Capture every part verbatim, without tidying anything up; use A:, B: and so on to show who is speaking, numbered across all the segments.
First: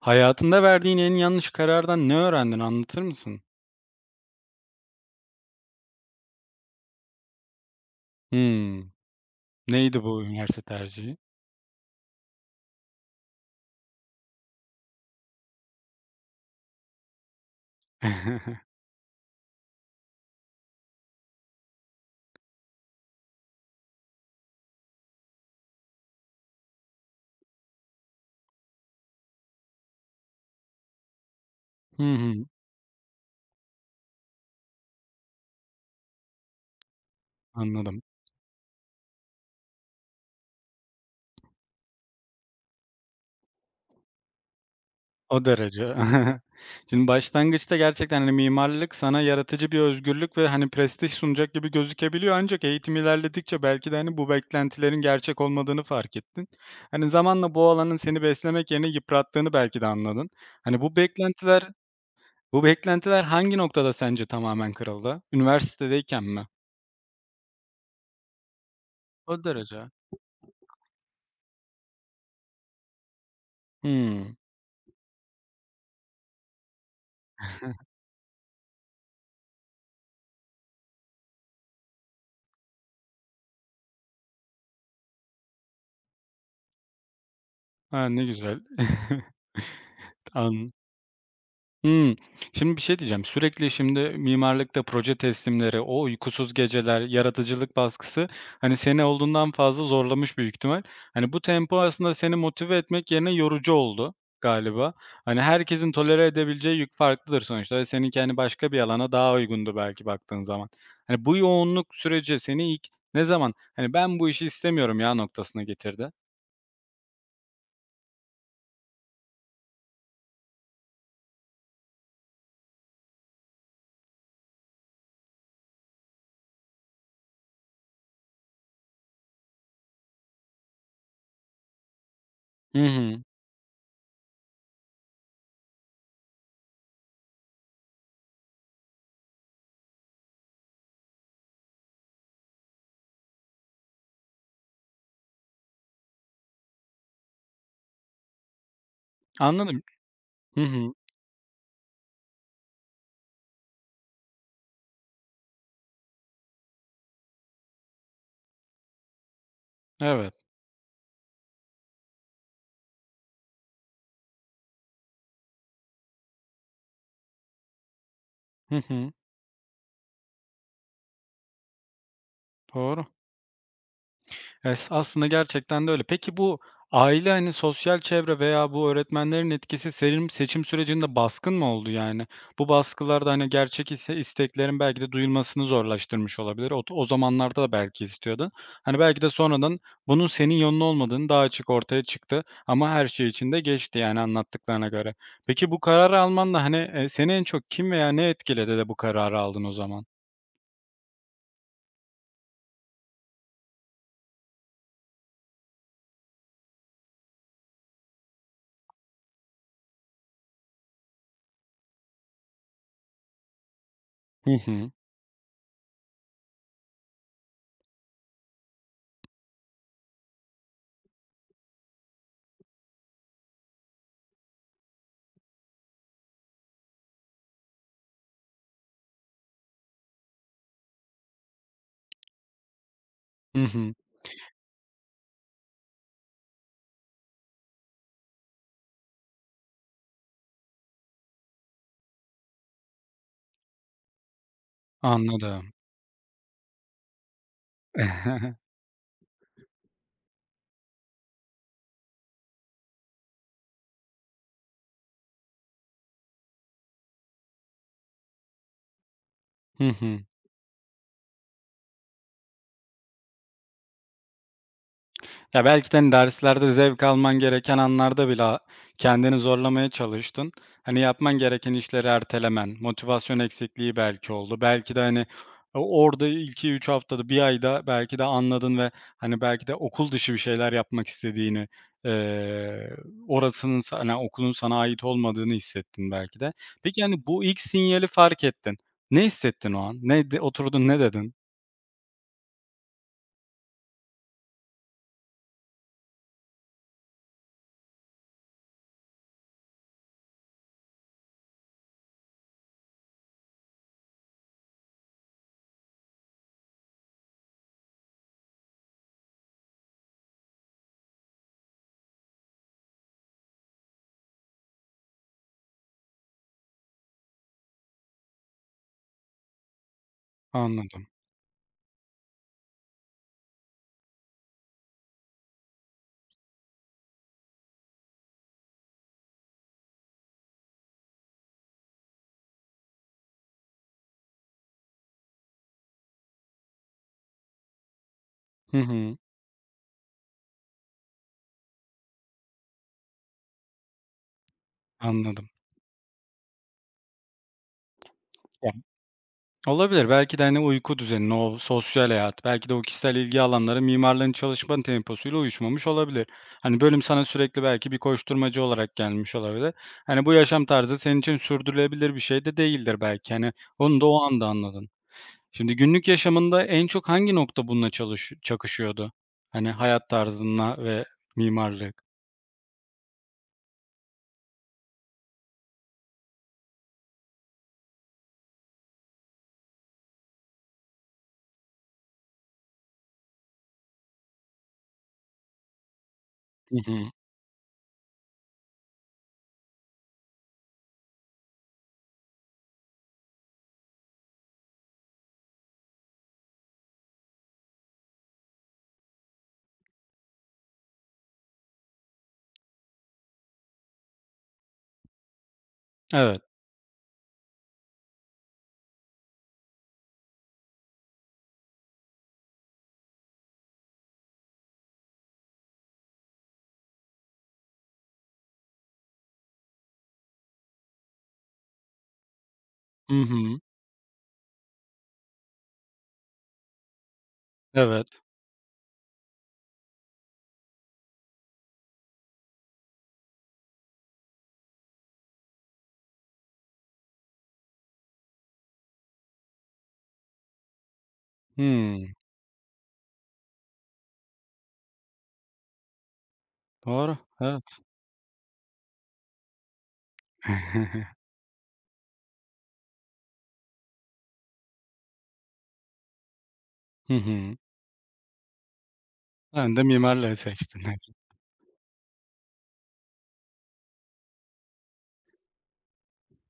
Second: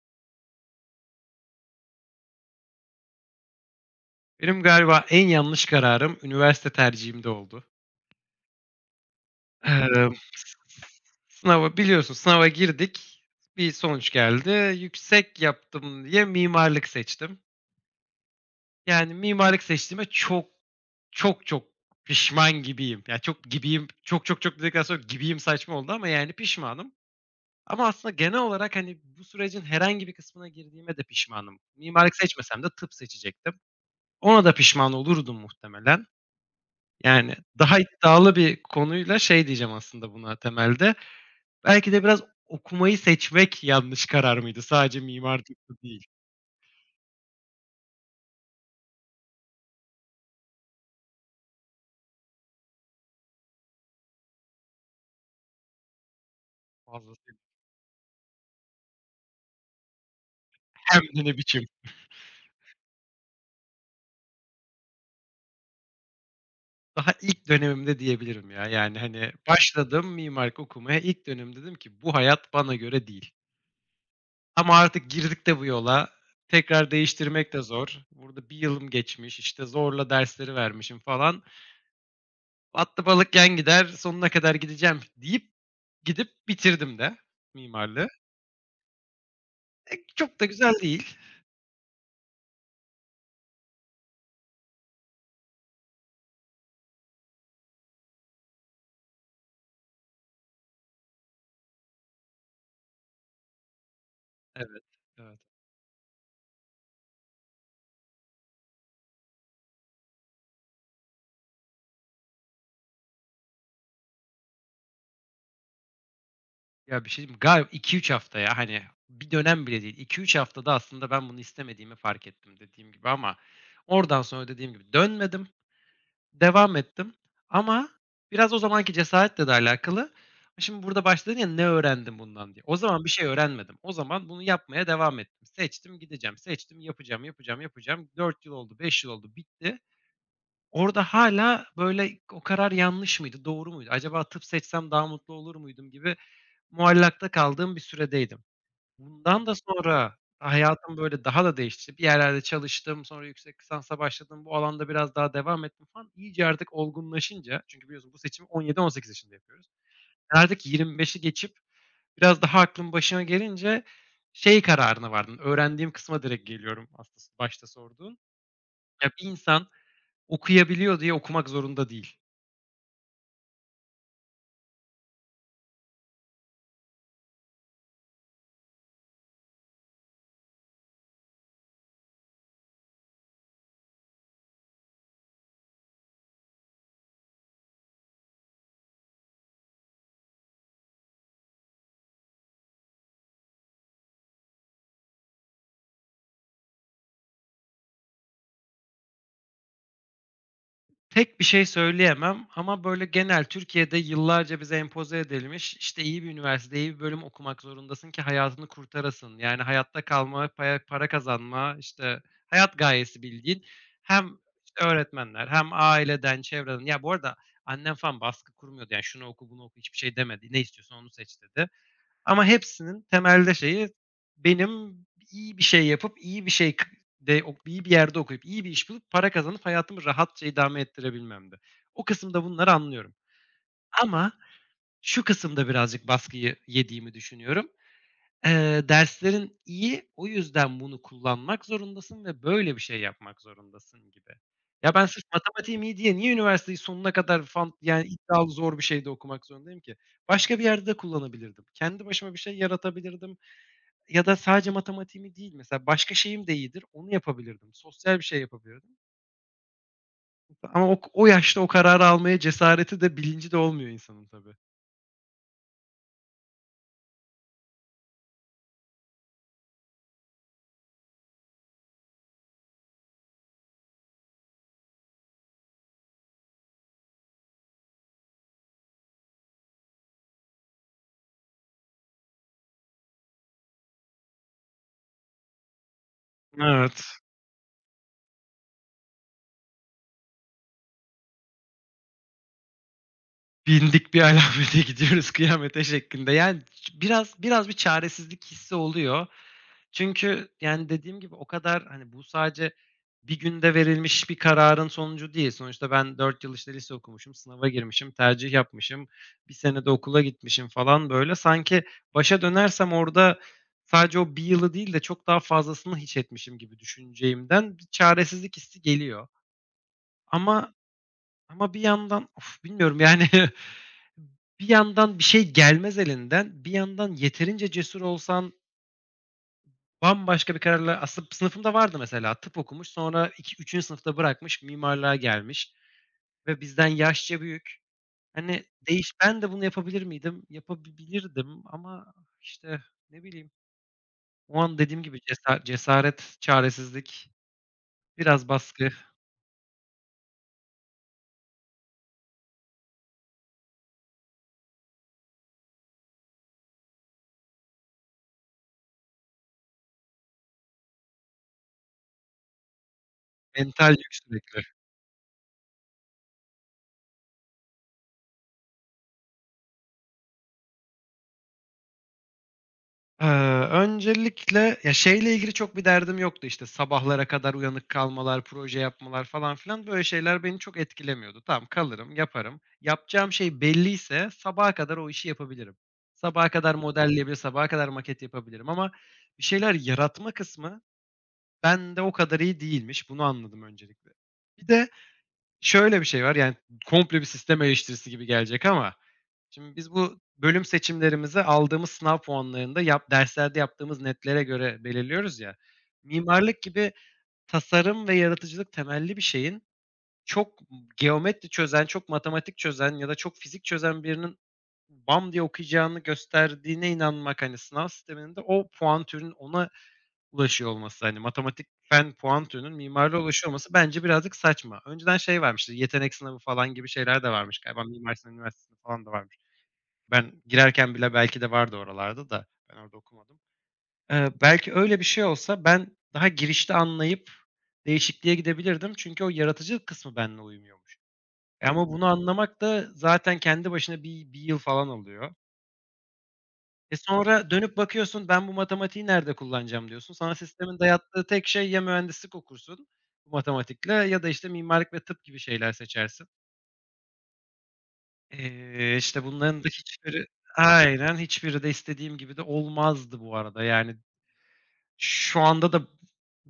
A: Hayatında verdiğin en yanlış karardan ne öğrendin, anlatır mısın?
B: Benim galiba en yanlış kararım üniversite tercihimde oldu.
A: Hımm. Neydi
B: Emm,
A: bu üniversite tercihi?
B: sınava biliyorsun sınava girdik, bir sonuç geldi. Yüksek yaptım diye mimarlık seçtim. Yani mimarlık seçtiğime çok, çok, çok pişman gibiyim. Ya, çok gibiyim, çok, çok, çok dedikten sonra gibiyim saçma oldu ama yani pişmanım. Ama aslında genel olarak, hani, bu sürecin herhangi bir kısmına girdiğime de pişmanım.
A: Hı
B: Mimarlık
A: hı.
B: seçmesem de tıp seçecektim. Ona da pişman olurdum muhtemelen. Yani, daha
A: Anladım.
B: iddialı bir konuyla şey diyeceğim aslında buna temelde, belki de biraz okumayı seçmek yanlış karar mıydı? Sadece
A: O
B: mimarlıkta
A: derece.
B: değil,
A: Şimdi başlangıçta gerçekten, hani, mimarlık sana yaratıcı bir özgürlük ve, hani, prestij sunacak gibi gözükebiliyor ancak eğitim ilerledikçe belki de, hani, bu beklentilerin gerçek olmadığını fark ettin. Hani,
B: fazlasıyla
A: zamanla bu alanın seni beslemek yerine yıprattığını belki de anladın. Hani, bu
B: hem de ne biçim.
A: beklentiler Bu beklentiler hangi noktada sence tamamen kırıldı? Üniversitedeyken mi?
B: Daha ilk dönemimde diyebilirim ya. Yani, hani,
A: O derece.
B: başladım mimarlık okumaya, ilk dönem dedim ki bu hayat bana göre değil.
A: Hımm.
B: Ama artık girdik de bu yola, tekrar değiştirmek de zor. Burada bir yılım geçmiş. İşte zorla dersleri vermişim falan. Battı balık yan gider, sonuna kadar gideceğim deyip, gidip bitirdim de
A: Ha
B: mimarlığı.
A: ne güzel.
B: Eee, çok da
A: An
B: güzel değil.
A: Hımm. Şimdi bir şey diyeceğim. Sürekli şimdi mimarlıkta proje teslimleri, o uykusuz geceler, yaratıcılık baskısı, hani, seni olduğundan fazla zorlamış büyük ihtimal. Hani, bu tempo aslında seni motive etmek yerine yorucu oldu
B: Evet,
A: galiba.
B: evet.
A: Hani, herkesin tolere edebileceği yük farklıdır sonuçta ve seninki, hani, başka bir alana daha uygundu belki baktığın zaman. Hani, bu yoğunluk süreci seni ilk ne zaman, hani, "Ben bu işi istemiyorum ya." noktasına getirdi?
B: Ya, bir şey diyeyim mi? Gal iki üç hafta ya, hani, bir dönem bile değil. İki üç haftada aslında ben bunu istemediğimi fark ettim, dediğim gibi, ama oradan sonra, dediğim gibi, dönmedim, devam ettim ama biraz o zamanki cesaretle de alakalı. Şimdi burada başta ya, "Ne öğrendim bundan?" diye. O
A: Hı
B: zaman bir
A: hı.
B: şey öğrenmedim. O zaman bunu yapmaya devam ettim. Seçtim, gideceğim. Seçtim, yapacağım, yapacağım, yapacağım. Dört yıl oldu, beş yıl oldu, bitti. Orada hâlâ, böyle, o karar yanlış mıydı, doğru muydu? Acaba tıp seçsem daha mutlu olur muydum gibi muallakta kaldığım bir süredeydim. Bundan da
A: Anladım.
B: sonra
A: Hı hı.
B: hayatım, böyle, daha da değişti. Bir yerlerde çalıştım, sonra yüksek lisansa başladım. Bu alanda biraz daha devam ettim falan. İyice artık olgunlaşınca çünkü biliyorsun bu seçimi on yedi on sekiz yaşında yapıyoruz.
A: Evet.
B: Ben artık yirmi beşi geçip biraz daha aklım başına gelince şey kararına vardım. Öğrendiğim kısma direkt geliyorum aslında başta sorduğun.
A: Hı
B: Ya,
A: hı.
B: bir insan okuyabiliyor diye okumak zorunda değil.
A: Doğru. Es aslında gerçekten de öyle. Peki bu aile, hani, sosyal çevre veya bu öğretmenlerin etkisi seçim seçim sürecinde baskın mı oldu yani? Bu baskılarda hani, gerçek ise isteklerin belki de duyulmasını zorlaştırmış olabilir. Ot o zamanlarda da belki istiyordun. Hani, belki de sonradan bunun senin yolun olmadığını daha açık ortaya çıktı ama her şey için de geçti, yani, anlattıklarına göre. Peki bu kararı alman da, hani, eee, seni en çok kim veya ne etkiledi de bu kararı aldın o zaman?
B: Tek bir şey söyleyemem ama, böyle, genel Türkiye'de yıllarca bize empoze edilmiş, işte, iyi bir üniversitede, iyi bir bölüm okumak zorundasın ki hayatını kurtarasın. Yani hayatta kalma, para para kazanma, işte, hayat gayesi bildiğin hem
A: Hı
B: işte
A: hı.
B: öğretmenler hem aileden, çevreden. Ya, bu arada annem falan baskı kurmuyordu. Yani, "Şunu oku, bunu oku." hiçbir şey demedi. "Ne istiyorsan onu seç." dedi. Ama hepsinin temelde şeyi benim iyi bir şey yapıp, iyi bir şey k de ok iyi bir yerde okuyup, iyi bir iş bulup, para kazanıp hayatımı rahatça idame ettirebilmemdi. O kısımda bunları anlıyorum.
A: Hı hı.
B: Ama şu kısımda birazcık baskıyı yediğimi düşünüyorum. Eee, derslerin iyi, o yüzden bunu kullanmak zorundasın ve böyle bir şey yapmak zorundasın gibi. Ya, ben sırf
A: Anladım.
B: matematiğim iyi diye niye üniversiteyi sonuna kadar fan yani iddialı zor bir şeyde okumak zorundayım ki? Başka bir yerde de kullanabilirdim. Kendi başıma bir şey yaratabilirdim. Ya da sadece matematiğimi değil, mesela başka şeyim de iyidir, onu yapabilirdim. Sosyal bir şey yapabilirdim
A: Hı hı.
B: ama o o yaşta o kararı almaya cesareti de bilinci de olmuyor insanın tabii.
A: Ya, belki de, hani, derslerde zevk alman gereken anlarda bile a kendini zorlamaya çalıştın. Hani, yapman gereken işleri ertelemen, motivasyon eksikliği belki oldu. Belki de, hani, o orada iki üç haftada, bir ayda belki de anladın ve, hani, belki de okul dışı bir şeyler yapmak istediğini, eee, orasının sa hani, okulun sana ait olmadığını hissettin belki de. Peki,
B: Evet.
A: hani, bu ilk sinyali fark ettin. Ne hissettin o an? Ne de oturdun, ne dedin?
B: Bindik bir alamete gidiyoruz kıyamete şeklinde. Yani ç biraz biraz bir çaresizlik hissi oluyor. Çünkü, yani, dediğim gibi o kadar, hani, bu sadece bir günde verilmiş bir kararın sonucu değil. Sonuçta ben dört yıl, işte, lise okumuşum, sınava girmişim, tercih yapmışım, bir sene de okula gitmişim falan, böyle. Sanki başa dönersem orada sadece o bir yılı değil de çok daha fazlasını hiç etmişim gibi düşüneceğimden bir çaresizlik hissi geliyor. Ama
A: Anladım.
B: ama bir yandan, of, bilmiyorum yani, bir yandan bir şey gelmez elinden, bir yandan yeterince cesur olsan bambaşka bir kararla aslında sınıfımda vardı mesela, tıp okumuş, sonra iki üçüncü sınıfta bırakmış, mimarlığa gelmiş ve bizden yaşça büyük. Hani,
A: Hı
B: değiş
A: hı,
B: ben de bunu yapabilir miydim? Yapabilirdim ama, işte, ne bileyim, o an dediğim gibi
A: anladım.
B: cesa cesaret, çaresizlik, biraz baskı,
A: Olabilir. Belki de, hani, uyku düzeni, o sosyal hayat, belki de o kişisel ilgi alanları mimarların çalışma temposuyla uyuşmamış olabilir. Hani, bölüm sana sürekli belki bir koşturmacı olarak gelmiş olabilir. Hani, bu yaşam tarzı senin için sürdürülebilir bir şey de değildir belki. Hani,
B: mental
A: onu da
B: yük
A: o anda
B: sürekli.
A: anladın. Şimdi günlük yaşamında en çok hangi nokta bununla çalış çakışıyordu? Hani, hayat tarzınla ve mimarlık.
B: Eee, Öncelikle ya, şeyle ilgili çok bir derdim yoktu, işte, sabahlara kadar uyanık kalmalar, proje yapmalar falan filan, böyle şeyler beni çok etkilemiyordu. Tamam, kalırım, yaparım. Yapacağım şey belliyse sabaha kadar o işi yapabilirim. Sabaha kadar
A: Hı hı.
B: modelleyebilir, sabaha kadar maket yapabilirim ama bir şeyler yaratma kısmı bende o kadar iyi değilmiş. Bunu anladım öncelikle. Bir de şöyle bir şey var, yani komple bir sistem eleştirisi gibi gelecek ama şimdi biz bu bölüm seçimlerimizi aldığımız sınav puanlarında yap derslerde yaptığımız netlere göre belirliyoruz ya.
A: Evet.
B: Mimarlık gibi tasarım ve yaratıcılık temelli bir şeyin çok geometri çözen, çok matematik çözen ya da çok fizik çözen birinin bam diye okuyacağını gösterdiğine inanmak, hani, sınav sisteminde o puan türünün ona ulaşıyor olması, hani, matematik fen puan türünün mimarlığa
A: Hı
B: ulaşıyor
A: hı.
B: olması bence birazcık saçma. Önceden şey varmıştı, yetenek sınavı falan gibi şeyler de varmış galiba. Mimar
A: Evet.
B: Sinan Üniversitesi'nde falan da varmış. Ben girerken bile belki de vardı oralarda da ben orada okumadım. Eee, belki öyle bir şey olsa ben daha girişte anlayıp değişikliğe gidebilirdim çünkü o yaratıcılık kısmı benimle uymuyormuş. E, ama bunu
A: Hımm.
B: anlamak da zaten kendi başına bir bir yıl falan alıyor. E,
A: Doğru.
B: sonra
A: Evet.
B: dönüp bakıyorsun, "Ben bu matematiği nerede kullanacağım?" diyorsun. Sana sistemin dayattığı tek şey ya mühendislik okursun bu matematikle ya da, işte, mimarlık ve tıp gibi şeyler seçersin.
A: Hı hı.
B: Eee, işte, bunların da
A: Sen de
B: hiçbiri.
A: mimarlığı seçtin.
B: Aynen, hiçbiri de istediğim gibi de olmazdı bu arada. Yani, şu anda da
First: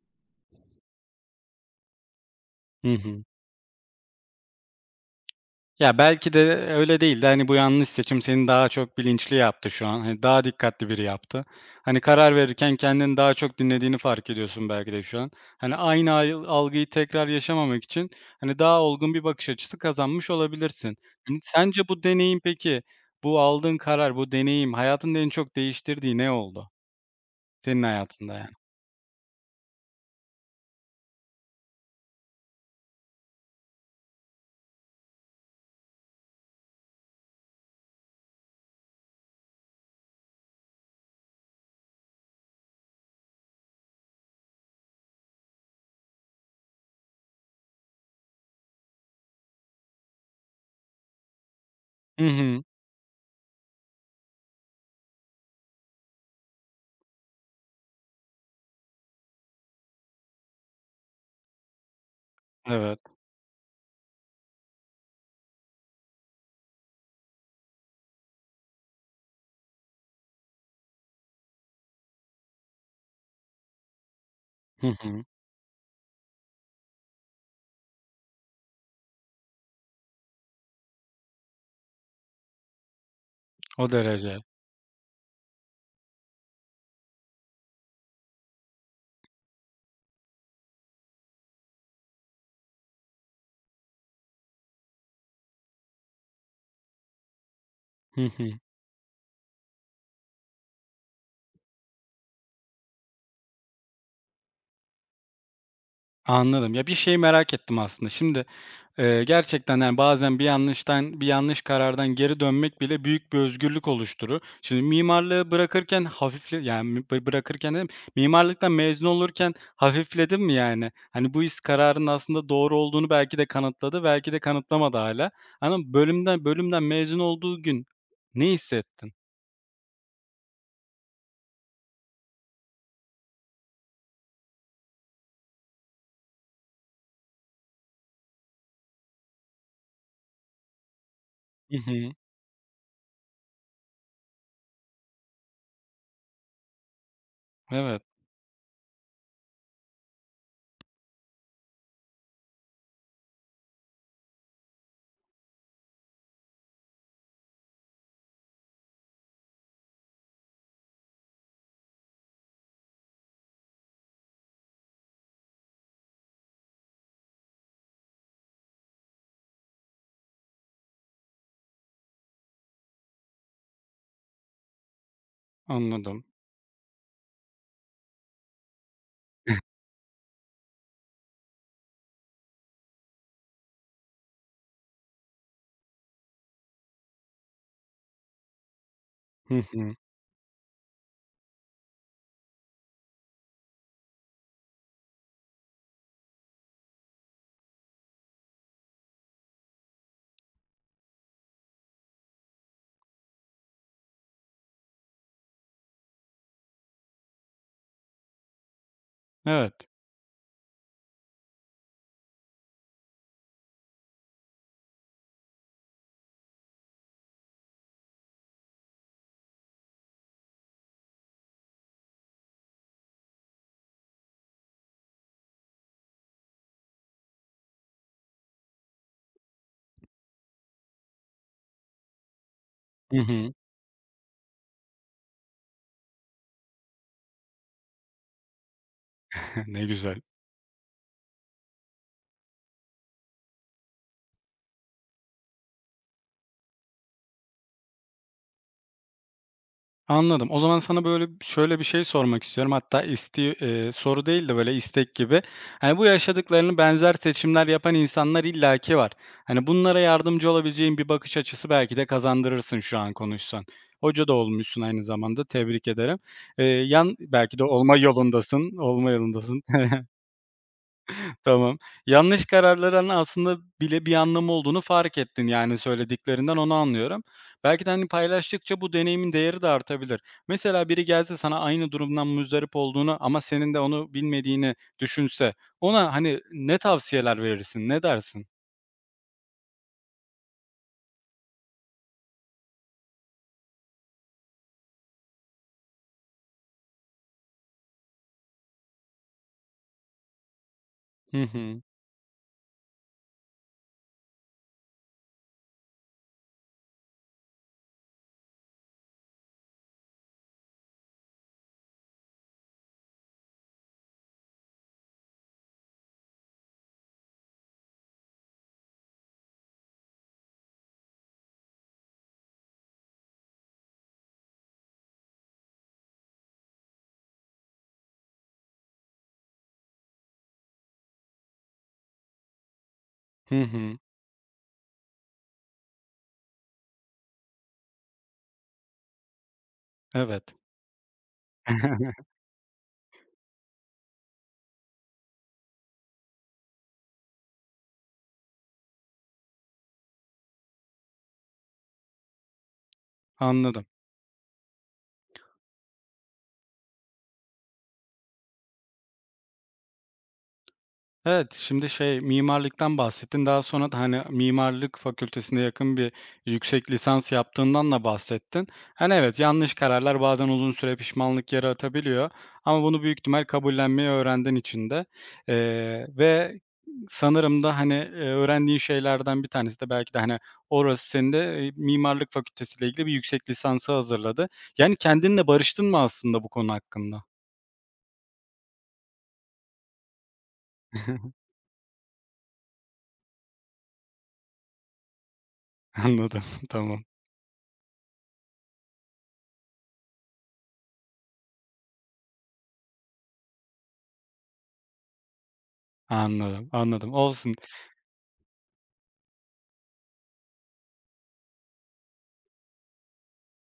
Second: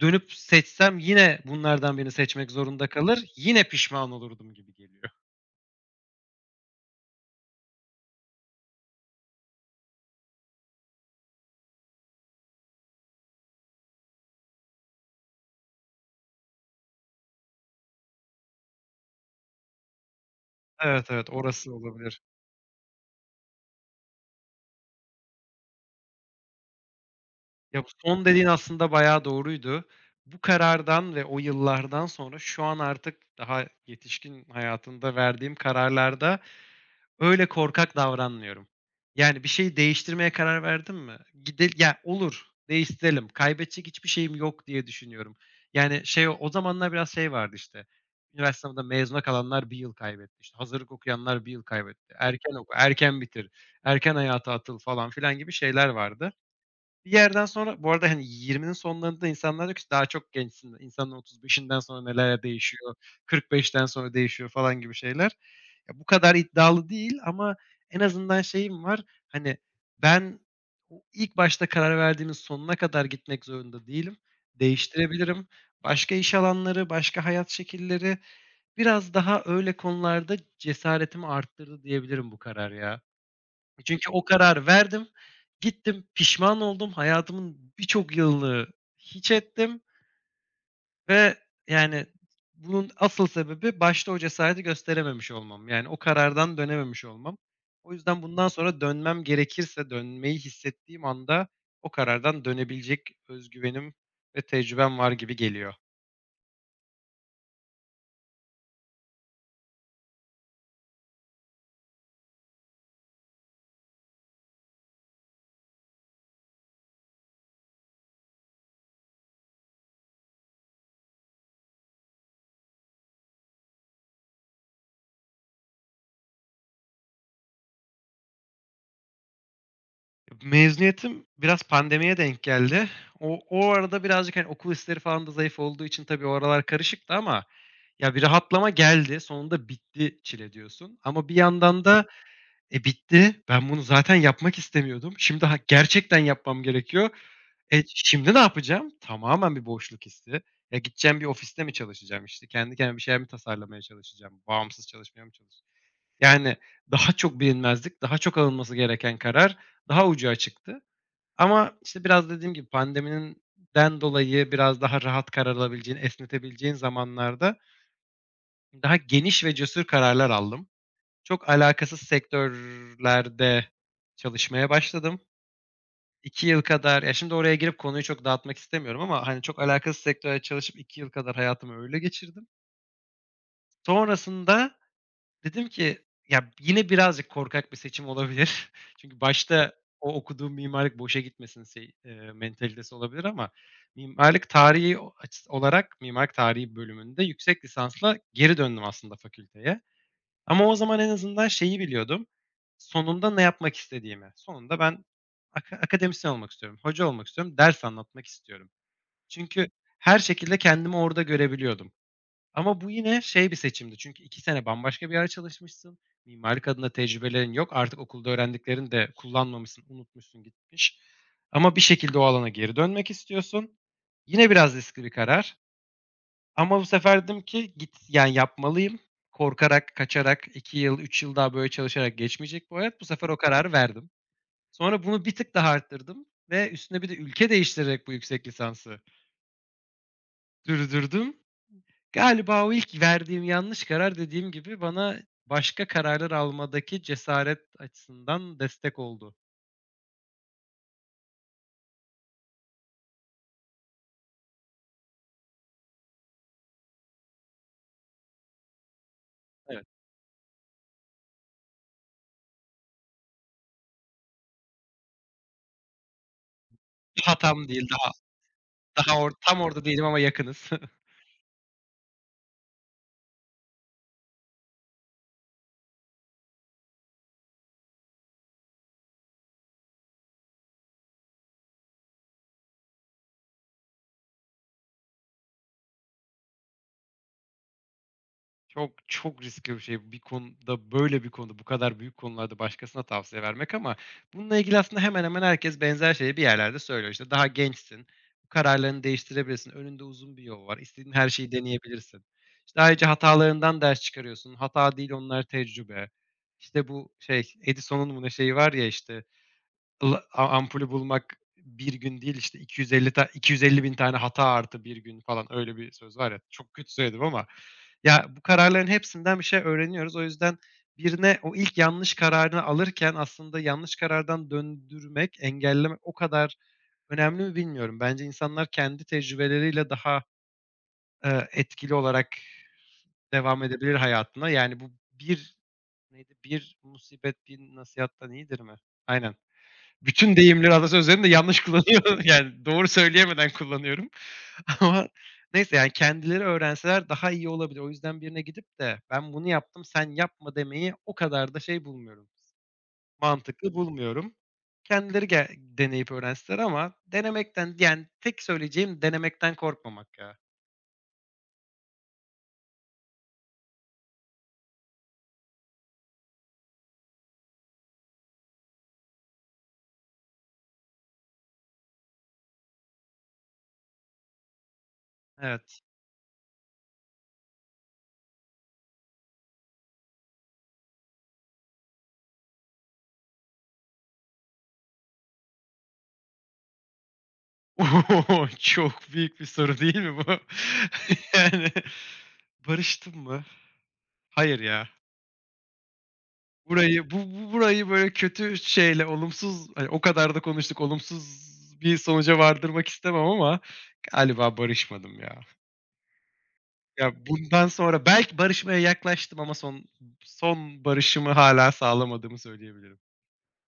B: dönüp seçsem yine bunlardan birini seçmek zorunda
A: Hı hı.
B: kalır, yine pişman olurdum gibi geliyor.
A: Ya, belki de öyle değil de, hani, bu yanlış seçim seni daha çok bilinçli yaptı şu an. Hani, daha dikkatli biri yaptı. Hani, karar verirken kendini daha çok dinlediğini fark ediyorsun belki de şu an. Hani, aynı ayl algıyı tekrar yaşamamak için, hani, daha olgun bir bakış açısı kazanmış olabilirsin.
B: Evet, evet,
A: Hani,
B: orası
A: sence bu
B: olabilir.
A: deneyim peki, bu aldığın karar, bu deneyim hayatında en çok değiştirdiği ne oldu senin
B: Ya, bu son
A: hayatında
B: dediğin
A: yani?
B: aslında bayağı doğruydu. Bu karardan ve o yıllardan sonra şu an artık daha yetişkin hayatında verdiğim kararlarda öyle korkak davranmıyorum. Yani, bir şeyi değiştirmeye karar verdim mi, gide ya, olur, değiştirelim, kaybedecek hiçbir şeyim yok diye düşünüyorum. Yani, şey, o zamanlar biraz şey vardı, işte, üniversite sınavında mezuna kalanlar bir yıl kaybetti, işte, hazırlık okuyanlar bir yıl kaybetti,
A: Hı
B: erken
A: hı.
B: oku, erken bitir, erken hayata atıl falan filan gibi şeyler vardı. Bir yerden sonra bu arada, hani, yirminin sonlarında insanlar diyor ki, "Daha çok gençsin." İnsanın otuz beşinden sonra neler değişiyor,
A: Evet.
B: kırk beşten sonra değişiyor falan gibi şeyler. Ya, bu kadar iddialı değil ama en azından şeyim var, hani, ben o ilk başta karar verdiğimiz sonuna kadar gitmek zorunda değilim.
A: Hı hı.
B: Değiştirebilirim. Başka iş alanları, başka hayat şekilleri biraz daha öyle konularda cesaretimi arttırdı diyebilirim bu karar ya.
A: O
B: Çünkü o
A: derece.
B: kararı verdim. Gittim, pişman oldum. Hayatımın birçok yılını hiç ettim ve, yani, bunun asıl sebebi başta o cesareti gösterememiş olmam. Yani, o karardan dönememiş olmam. O yüzden
A: Hı hı.
B: bundan sonra dönmem gerekirse, dönmeyi hissettiğim anda o karardan dönebilecek özgüvenim ve tecrübem var gibi geliyor.
A: Anladım. Ya, bir şeyi merak ettim aslında. Şimdi, eee, gerçekten, yani, bazen bir yanlıştan bir yanlış karardan geri dönmek bile büyük bir özgürlük oluşturur. Şimdi mimarlığı bırakırken hafifle yani, mi- bı bırakırken dedim, mimarlıktan mezun olurken hafifledin mi yani? Hani, bu his kararının aslında doğru olduğunu belki de kanıtladı, belki de kanıtlamadı hala. Ama bölümden bölümden mezun olduğu gün ne hissettin?
B: Mezuniyetim biraz pandemiye denk geldi. O o arada birazcık, hani, okul işleri falan da zayıf olduğu için tabii o aralar karışıktı ama ya bir rahatlama geldi. Sonunda bitti çile diyorsun ama bir
A: Hı
B: yandan da,
A: hı.
B: e, bitti. Ben bunu zaten yapmak istemiyordum. Şimdi ha gerçekten yapmam gerekiyor. E,
A: Evet,
B: şimdi ne yapacağım? Tamamen bir boşluk hissi. Ya gideceğim bir ofiste mi çalışacağım, işte, kendi kendime bir şeyler mi tasarlamaya çalışacağım, bağımsız çalışmaya mı çalışacağım? Yani daha çok bilinmezlik, daha çok alınması gereken karar daha ucu açıktı. Ama, işte, biraz dediğim gibi pandemiden dolayı biraz daha rahat karar alabileceğin, esnetebileceğin zamanlarda daha geniş ve cesur kararlar aldım. Çok alakasız sektörlerde çalışmaya başladım.
A: anladım.
B: İki yıl kadar ya, şimdi oraya girip konuyu çok dağıtmak istemiyorum ama, hani, çok alakasız sektörde çalışıp iki yıl kadar hayatımı öyle geçirdim. Sonrasında dedim ki, ya, yine birazcık korkak bir seçim olabilir. Çünkü
A: Hı
B: başta
A: hı.
B: o okuduğum mimarlık boşa gitmesin şey, eee, mentalitesi olabilir ama mimarlık tarihi o açıs olarak mimarlık tarihi bölümünde yüksek lisansla geri döndüm aslında fakülteye. Ama o zaman en azından şeyi biliyordum, sonunda ne yapmak istediğimi. Sonunda ben aka akademisyen olmak istiyorum, hoca olmak istiyorum, ders anlatmak istiyorum. Çünkü
A: Evet.
B: her şekilde kendimi orada görebiliyordum. Ama bu yine şey bir seçimdi çünkü iki sene bambaşka bir yerde çalışmışsın. Mimarlık adına tecrübelerin yok. Artık okulda öğrendiklerini de kullanmamışsın, unutmuşsun, gitmiş. Ama bir şekilde o alana geri dönmek istiyorsun. Yine biraz riskli bir karar ama bu sefer dedim ki git yani yapmalıyım. Korkarak, kaçarak iki yıl, üç yıl daha böyle çalışarak geçmeyecek bu hayat. Bu
A: Hı
B: sefer o
A: hı.
B: kararı verdim. Sonra bunu bir tık daha arttırdım ve üstüne bir de ülke değiştirerek bu yüksek lisansı
A: Ne güzel.
B: sürdürdüm. Galiba o ilk verdiğim yanlış karar dediğim gibi bana başka kararlar almadaki cesaret açısından destek oldu.
A: Anladım. O zaman sana böyle şöyle bir şey sormak istiyorum. Hatta isti eee, soru değil de böyle istek gibi. Hani bu yaşadıklarını benzer seçimler yapan insanlar illaki var. Hani
B: Evet.
A: bunlara yardımcı olabileceğin bir bakış açısı belki de kazandırırsın şu an konuşsan. Hoca da olmuşsun aynı zamanda. Tebrik ederim. Eee, yan belki de
B: Hatam değil,
A: olma
B: daha
A: yolundasın. Olma
B: daha or tam
A: yolundasın.
B: orada değilim ama yakınız.
A: Tamam. Yanlış kararların aslında bile bir anlamı olduğunu fark ettin, yani, söylediklerinden onu anlıyorum. Belki de, hani, paylaştıkça bu deneyimin değeri de artabilir. Mesela biri gelse sana aynı durumdan muzdarip olduğunu ama senin de onu bilmediğini düşünse ona, hani, ne tavsiyeler verirsin, ne dersin?
B: Çok, çok riskli bir şey bir konuda, böyle bir konuda, bu kadar büyük konularda başkasına tavsiye vermek ama bununla ilgili aslında hemen hemen herkes benzer şeyi bir yerlerde söylüyor. İşte, "Daha gençsin, kararlarını değiştirebilirsin, önünde uzun bir yol var, istediğin her
A: Hı
B: şeyi
A: hı.
B: deneyebilirsin. İşte, ayrıca hatalarından ders çıkarıyorsun, hata değil onlar tecrübe." İşte, bu şey, Edison'un mu ne şeyi var ya, işte, Iıı, a ampulü bulmak bir gün değil, işte, iki yüz elli ta iki yüz elli bin tane hata artı bir gün falan öyle bir söz var ya. Çok kötü söyledim ama ya, bu kararların hepsinden bir şey öğreniyoruz. O yüzden birine o ilk yanlış kararını alırken aslında yanlış karardan döndürmek, engellemek o kadar önemli mi bilmiyorum. Bence insanlar kendi tecrübeleriyle daha, eee, etkili olarak
A: Hı
B: devam edebilir
A: hı.
B: hayatına. Yani bu bir neydi? Bir musibet bir nasihattan iyidir mi? Aynen bütün
A: Evet.
B: deyimleri, atasözlerini de yanlış kullanıyorum. Yani doğru söyleyemeden kullanıyorum. Ama neyse yani kendileri öğrenseler daha iyi olabilir. O yüzden birine gidip de ben bunu yaptım sen yapma demeyi o kadar da şey bulmuyorum. Mantıklı
A: Anladım.
B: bulmuyorum. Kendileri ge deneyip öğrenseler ama denemekten yani tek söyleyeceğim denemekten korkmamak ya.
A: Evet, şimdi şey, mimarlıktan bahsettin. Daha sonra da, hani, mimarlık fakültesine yakın bir yüksek lisans yaptığından da bahsettin. Hani, evet, yanlış kararlar bazen uzun süre pişmanlık yaratabiliyor ama bunu büyük ihtimal kabullenmeyi öğrendiğin için de,
B: Evet.
A: eee, ve sanırım da, hani, eee, öğrendiğin şeylerden bir tanesi de belki de, hani, orası seni de, eee, mimarlık fakültesiyle ilgili bir yüksek lisansı hazırladı. Yani kendinle barıştın mı aslında bu konu hakkında?
B: Oo, Çok büyük bir soru değil mi bu? Yani barıştım mı? Hayır ya.
A: Anladım, tamam.
B: Burayı bu bu burayı böyle kötü şeyle olumsuz, hani, o kadar da konuştuk, olumsuz bir sonuca vardırmak istemem ama galiba barışmadım ya.
A: Anladım, anladım.
B: Ya,
A: Olsun.
B: bundan sonra belki barışmaya yaklaştım ama son son barışımı hala sağlamadığımı söyleyebilirim.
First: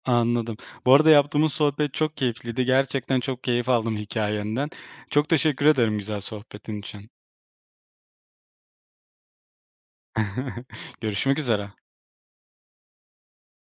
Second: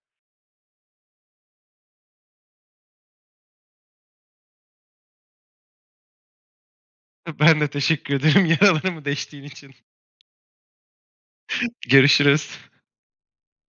A: Anladım. Bu arada yaptığımız sohbet çok keyifliydi. Gerçekten çok keyif aldım hikayenden. Çok teşekkür ederim güzel sohbetin için.
B: Ben de teşekkür ederim yaralarımı deştiğin için.
A: Görüşmek üzere.
B: Görüşürüz.